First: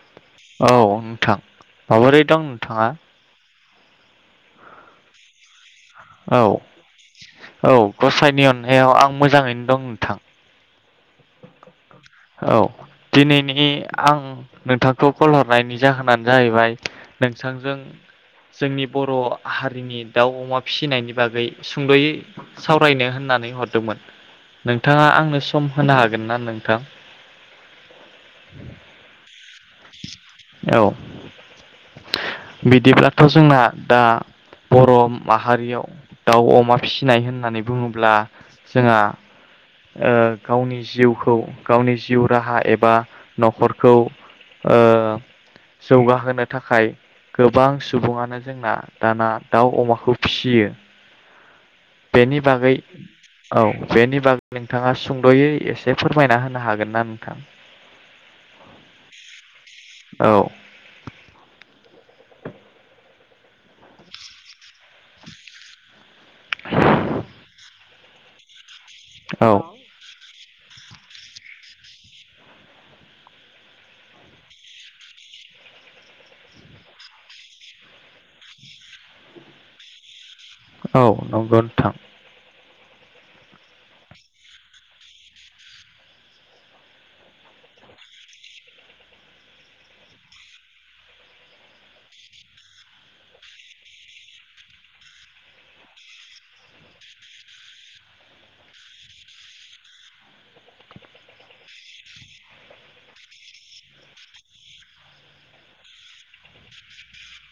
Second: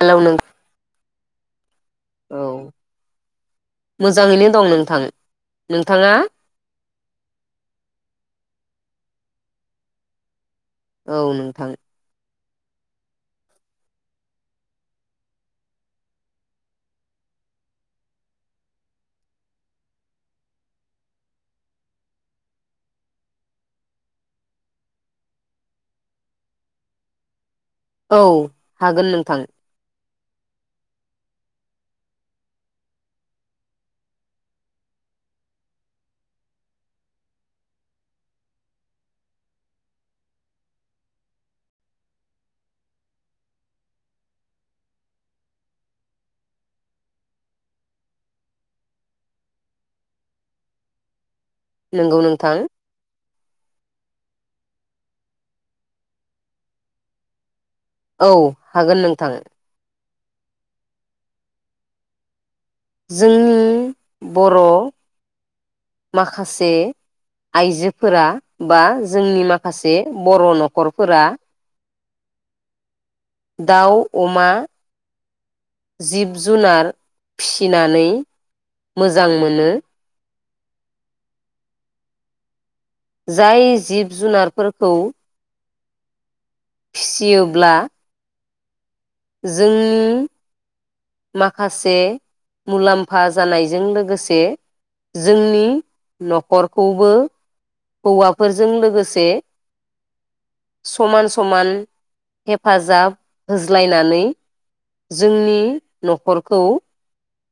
Hello नों औ नोंथां माबोरै दं नोंथाङा। मोजांङैनो दं नोंथां नोंथांङा औ औ गसाइनि अननायाव आं मोजांङैनो दं नोंथां औ नोंथां औ दिनैनि आं नोंथांखौ कल हरनायनि जाहोनानो जाहैबाय नोंथांजों जोंनि बर' हारिनि दाउ अमा फिसिनायनि बागै सुंद'यै सावरायनो होननानै हरदोंमोन नोंथाङा आंनो सम होनो हागोन ना नोंथां औ हागोन नोंथां औ बिदिब्लाथ' जोंना दा बर' माहारियाव दाउ अमा फिसिनाय होननानै बुङोब्ला जोंहा गावनि जिउखौ गावनि जिउ राहा एबा न'खरखौ [inaudible] जौगाहोनो थाखाय गोबां सुबुङानो जोंना दाना दाउ अमाखौ फिसियो नंगौ बेनि नोंथां बागै औ बेनि बागै नोंथाङा सुंद'यै एसे फोरमायना होनो हागोन ना नोंथां औ हागोन नोंथां औ जोंनि बर' माखासे आइजो [inaudible] फोर [unintelligible] बा जोंनि औ माखासे बर' न'खरफोरा दाउ अमा जिब जुनार फिसिनानै मोजां मोनो औ नंगोनथां [unintelligible] जाय जिब जुनारफोरखौ फिसियोब्ला जोंनि माखासे मुलाम्फा जानायजों लोगोसे जोंनि न'खरखौबो हौवाफोरजों लोगोसे समान समान हेफाजाब हो [inaudible] बुज्लायनानै जोंनि न'खरखौ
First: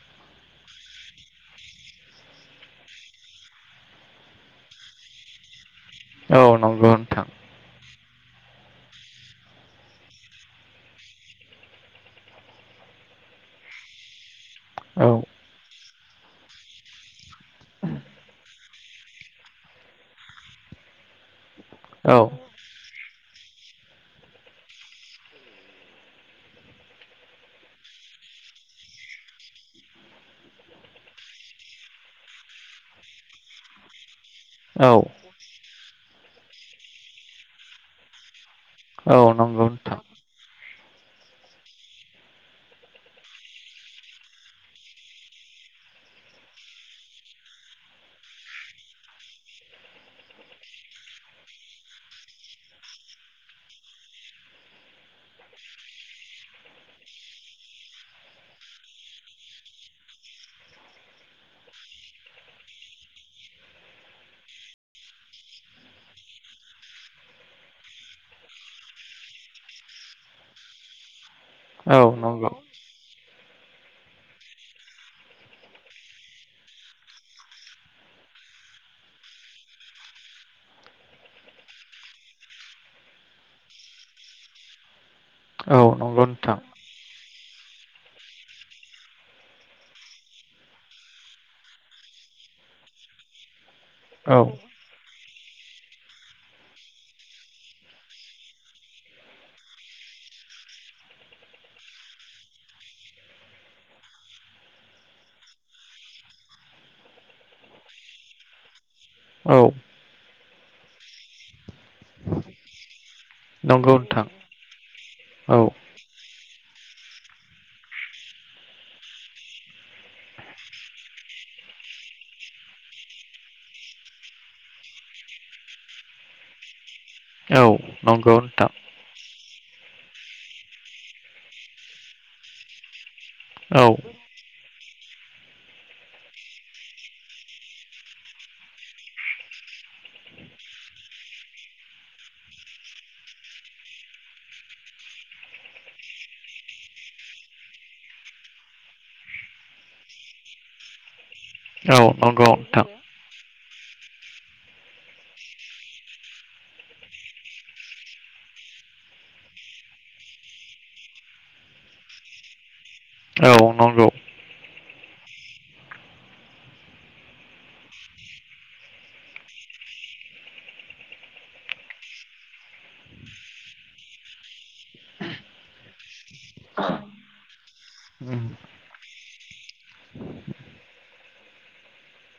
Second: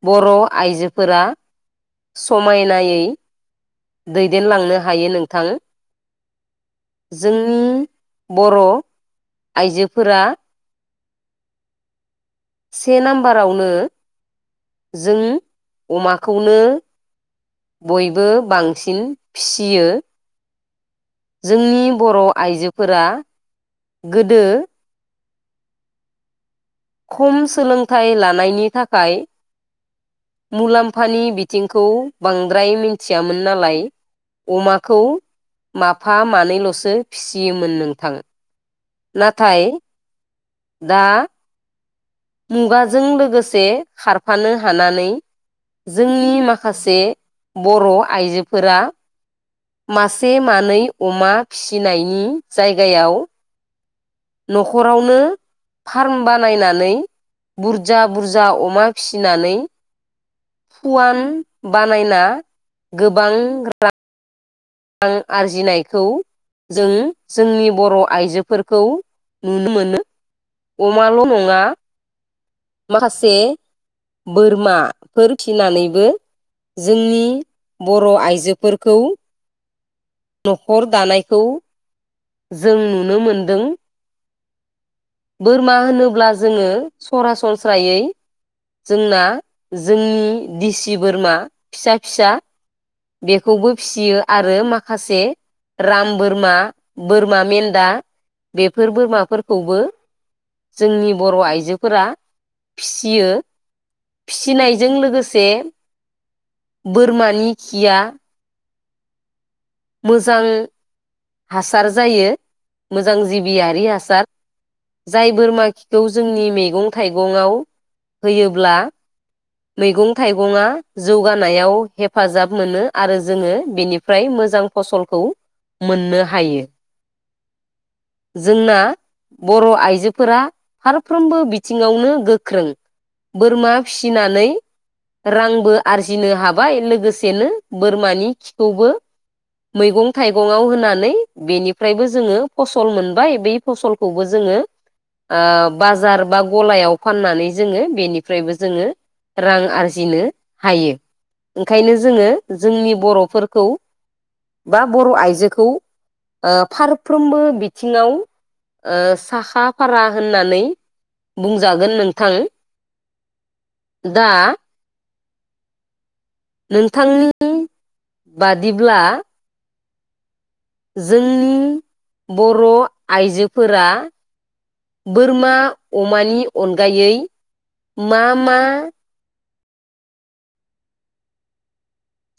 बर' आइजोफोरा समायनायै दैदेनलांनो हायो नोंथां औ नंगौ [inaudible] जोंनि बर' आइजोफोरा से नाम्बारावनो औ जों अमाखौनो बयबो बांसिन फिसियो जोंनि औ बर' आइजोफोरा गोदो खम सोलोंथाइ लानायनि थाखाय मुलाम्फानि बिथिंखौ बांद्राय मिथियामोन नालाय अमाखौ माफा मानैल'सो फिसियोमोन नोंथां औ नाथाय नोंगौथ [inaudible] दा मुगाजों लोगोसे खारफानो हानानै जोंनि माखासे बर' आइजोफोरा मासे मानै अमा फिसिनायनि जायगायाव न'खरावनो फार्म बानायनानै बुरजा बुरजा अमा फिनानै फुवान बानायना गोबां रां [inaudible] रां आरजिनायखौ जों जोंनि बर' आइजोफोरखौ नुनो मोनो अमाल' नङा [inaudible] औ नग [unintelligible] माखासे बोरमाफोर फिनानैबो जोंनि बर' आइजोफोरखौ न'खर दानायखौ जों नुनो मोनदों बोरमा औ नंगौ होनोब्ला नोंथां जोङो सरासनस्रायै जोंना जोंनि दिसि बोरमा फिसा फिसा बेखौबो फियो औ आरो माखासे राम बोरमा बोरमा मेन्दा बेफोर बोरमाफोरखौबो जोंनि बर' आइजोफोरा फिसियो फिसिनायजों लोगोसे बोरमानि खिया औ मोजां हासार जायो, मो जां जिबियारि नंगौ नोंथां हासार जाय औ बोरमा खिखौ जोंनि मैगं थाइगङाव होयोब्ला मैगं थाइगङा जौगानायाव हेफाजाब मोनो आरो जोङो बेनिफ्राय मोजां फसलखौ मोननो हायो। नंगौ नोंथां जोंना बर' आइजोफोरा फारफ्रोमबो बिथिङावनो गोख्रों बोरमा औ फिसिनानै रांबो आरजिनो हाबाय, लोगोसेनो बोरमानि खिखौबो मैगं थाइगंआव होनानै बेनिफ्रायबो जोङो फसल मोनबाय। बै फसलखौबो जोङो बाजार बा गलायाव फाननानै जोङो बेनिफ्रायबो जोङो रां आरजिनो हायो। औ ओंखायनो जोङो नंगौ नोंथां जोंनि बर'फोरखौ बा बर' आइजोखौ फारफ्रोमबो बिथिङाव साखा फारा होननानै बुंजागोन नोंथां। औ नंगौ दा नोंथांनि बादिब्ला जोंनि बर' आइजोफोरा बोरमा अमानि अनगायै मा मा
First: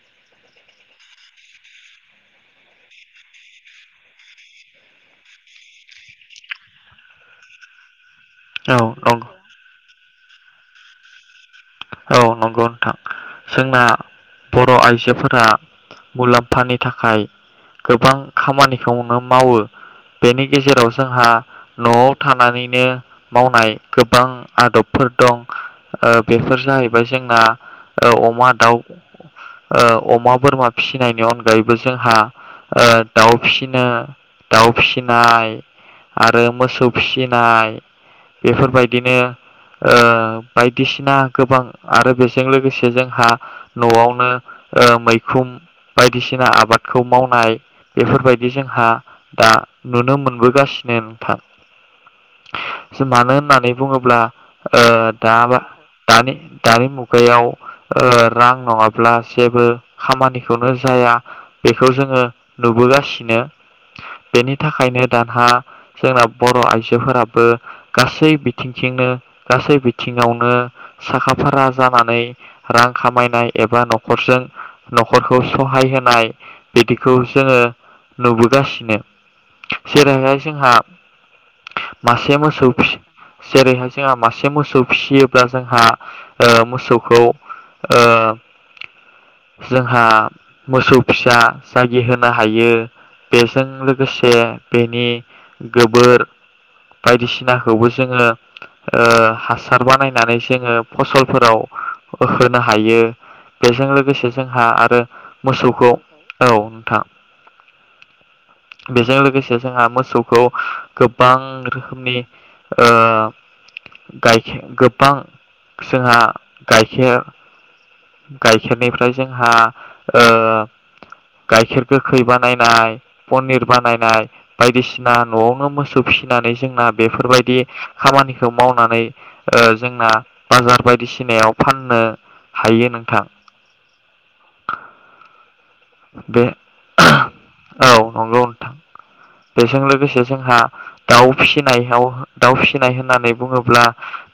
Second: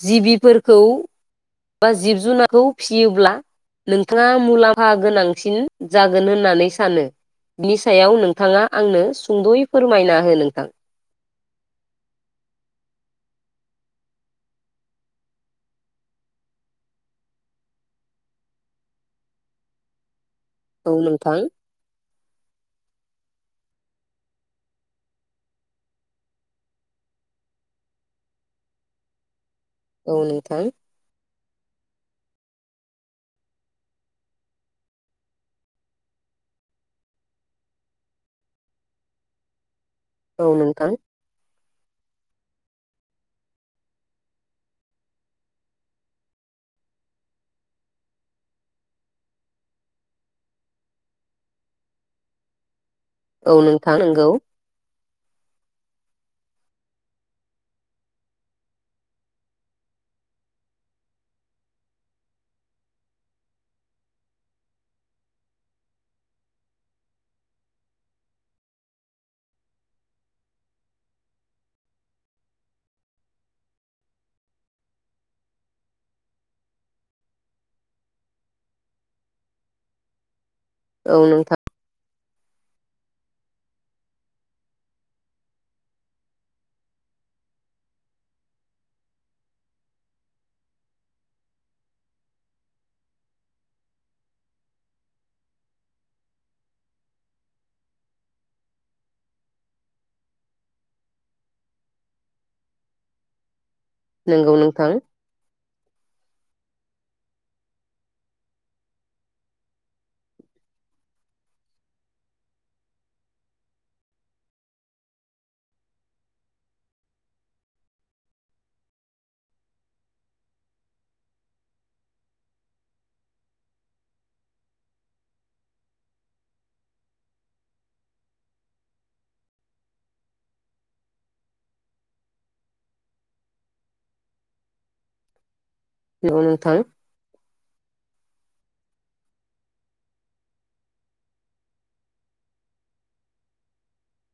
जिबिफोरखौ बा, जिब जुनारखौ फिसियोब्ला नोंथाङा मुलाम्फा गोनांसिन जागोन होननानै सानो? बिनि सायाव नोंथाङा औ आंनो नंगौ सुंद'यै फोरमायना हो नोंथां औ नंगौ नोंथां जोंना बर' आइजोफोरा मुलाम्फानि थाखाय गोबां खामानिखौनो मावो बेनि गेजेराव औ जोंहा नोंथां न'आव थानानैनो मावनाय गोबां आदबफोर दं, ओ बेफोर जाहैबाय जोंना ओ अमा, दाउ, ओ औ अमा, नोंथां बोरमा फिसिनायनि अन गायैबो जोंहा ओ दाउ फिसिनो दाउ फिसिनाय आरो मोसौ फिसिनाय बेफोरबायदिनो ओ औ नोंथां बायदिसिना गोबां आरो बेजों लोगोसे नो जोंहा न'आवनो मैखुन बायदिसिना आबादखौ मावनाय बेफोरबायदि जोंहा दा नुनो मोनबोगासिनो नोंथां। मानो औ होननानै नोंथां बुङोब्ला नंगौ ओ दा दानि दानि मुगायाव ओ रां नङाब्ला जेबो खामानिखौनो जाया, बेखौ जोङो नुबोगासिनो, बेनि थाखायनो दानहा जोंना बर' आइजोफोराबो गासै बिथिंथिंनो गासै बिथिङावनो साखा फारा जानानै रां खामायनाय एबा न'खरजों न'खरखौ सहाय होनाय बिदिखौ जोङो नुबोगासिनो जेरैहाय जोंहा औ नोंथां मासे मोसौ फिसि जेरैहाय जोंहा मासे मोसौ फिसियोब्ला जोंहा मोसौखौ ओ जोंहा मोसौ फिसा जागिहोनो हायो बेजों लोगोसे बेनि गोबोर बायदिसिनाखौबो जोङो ओ हासार बानायनानै जोङो फसलफोराव होनो हायो। बेजों लोगोसे नंगौ जोंहा नोंथां आरो मोसौखौ औ थां बेजों लोगोसे जोंहा मोसौखौ गोबां रोखोमनि गायखेर गोबां जोंहा गाइखेर गाइखेरनिफ्राय जोंहा ओ गाइखेर गोखै बानायनाय, पनिर बानायनाय बायदिसिना न'आवनो मोसौ फिसिनानै जोंना बेफोरबायदि खामानिखौ मावनानै ओ जोंना बाजार बायदिसिनायाव फाननो हायो नोंथां। नंगौ बे नोंथां औ नंगौ बेजों लोगोसे जोंहा दाउ फिसिनायाव, दाउ फिसिनाय होननानै बुङोब्ला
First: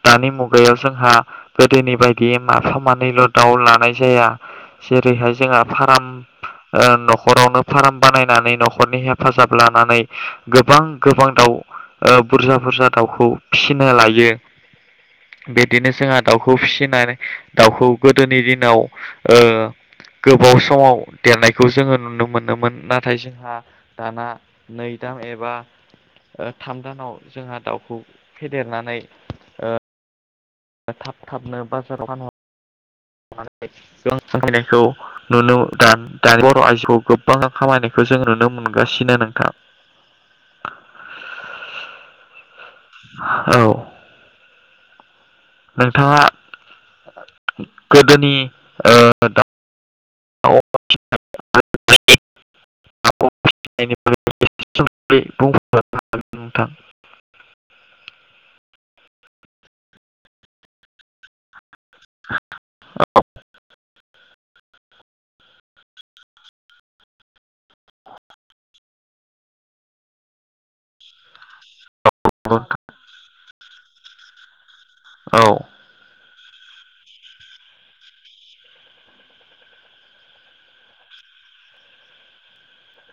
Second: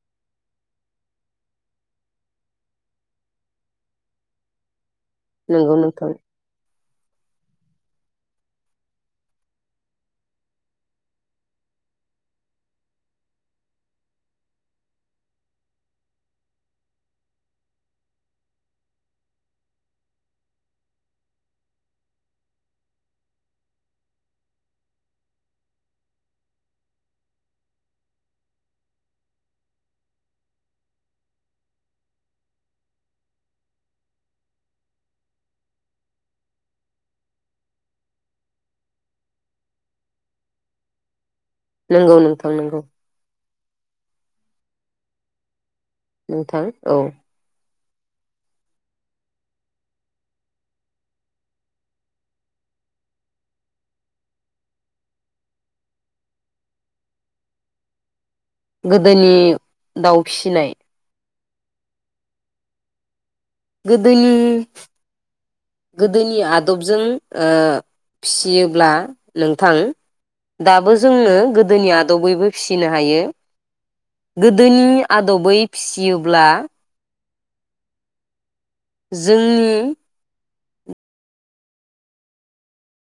दानि मुगायाव जोंहा गोदोनि बायदियै माफा मानैल' दाउ लानाय जाया जेरैहाय जोंहा नंगौ फार्म नोंथां ओ न'खरावनो फार्म बानायनानै न'खरनि हेफाजाब लानानै गोबां गोबां दाउ बुरजा बुरजा दाउखौ फिसिनो लायो, बिदिनो जोंहा दाउखौ फिसिनाय दाउखौ गोदोनि दिनाव ओ गोबाव समाव देरनायखौ जोङो नुनो मोनोमोन नाथाय जोंहा दाना नै दान एबा ओ थाम दानाव जोंहा दाउखौ फेदेरनानै ओ थाब थाबनो बाजाराव फानहर ख दानि बर' आइजोखौ गोबाङा खामायनायखौ जों नुनो मोनगासिनो नोंथाङ नंगौ नोंथां नंगौ औ नोंथाङा नोंथां औ गोदोनि ओ [unintelligible] [unintelligible] गोदोनि दाउ फिसिनाय गोदोनि गोदोनि आदबजों ओफिसियोब्ला नोंथां दाबो जोंनो गोदोनि आ दबैबो फिसिनो हायो गोदोनि औ आदबै फिसियो अब्ला जोंनि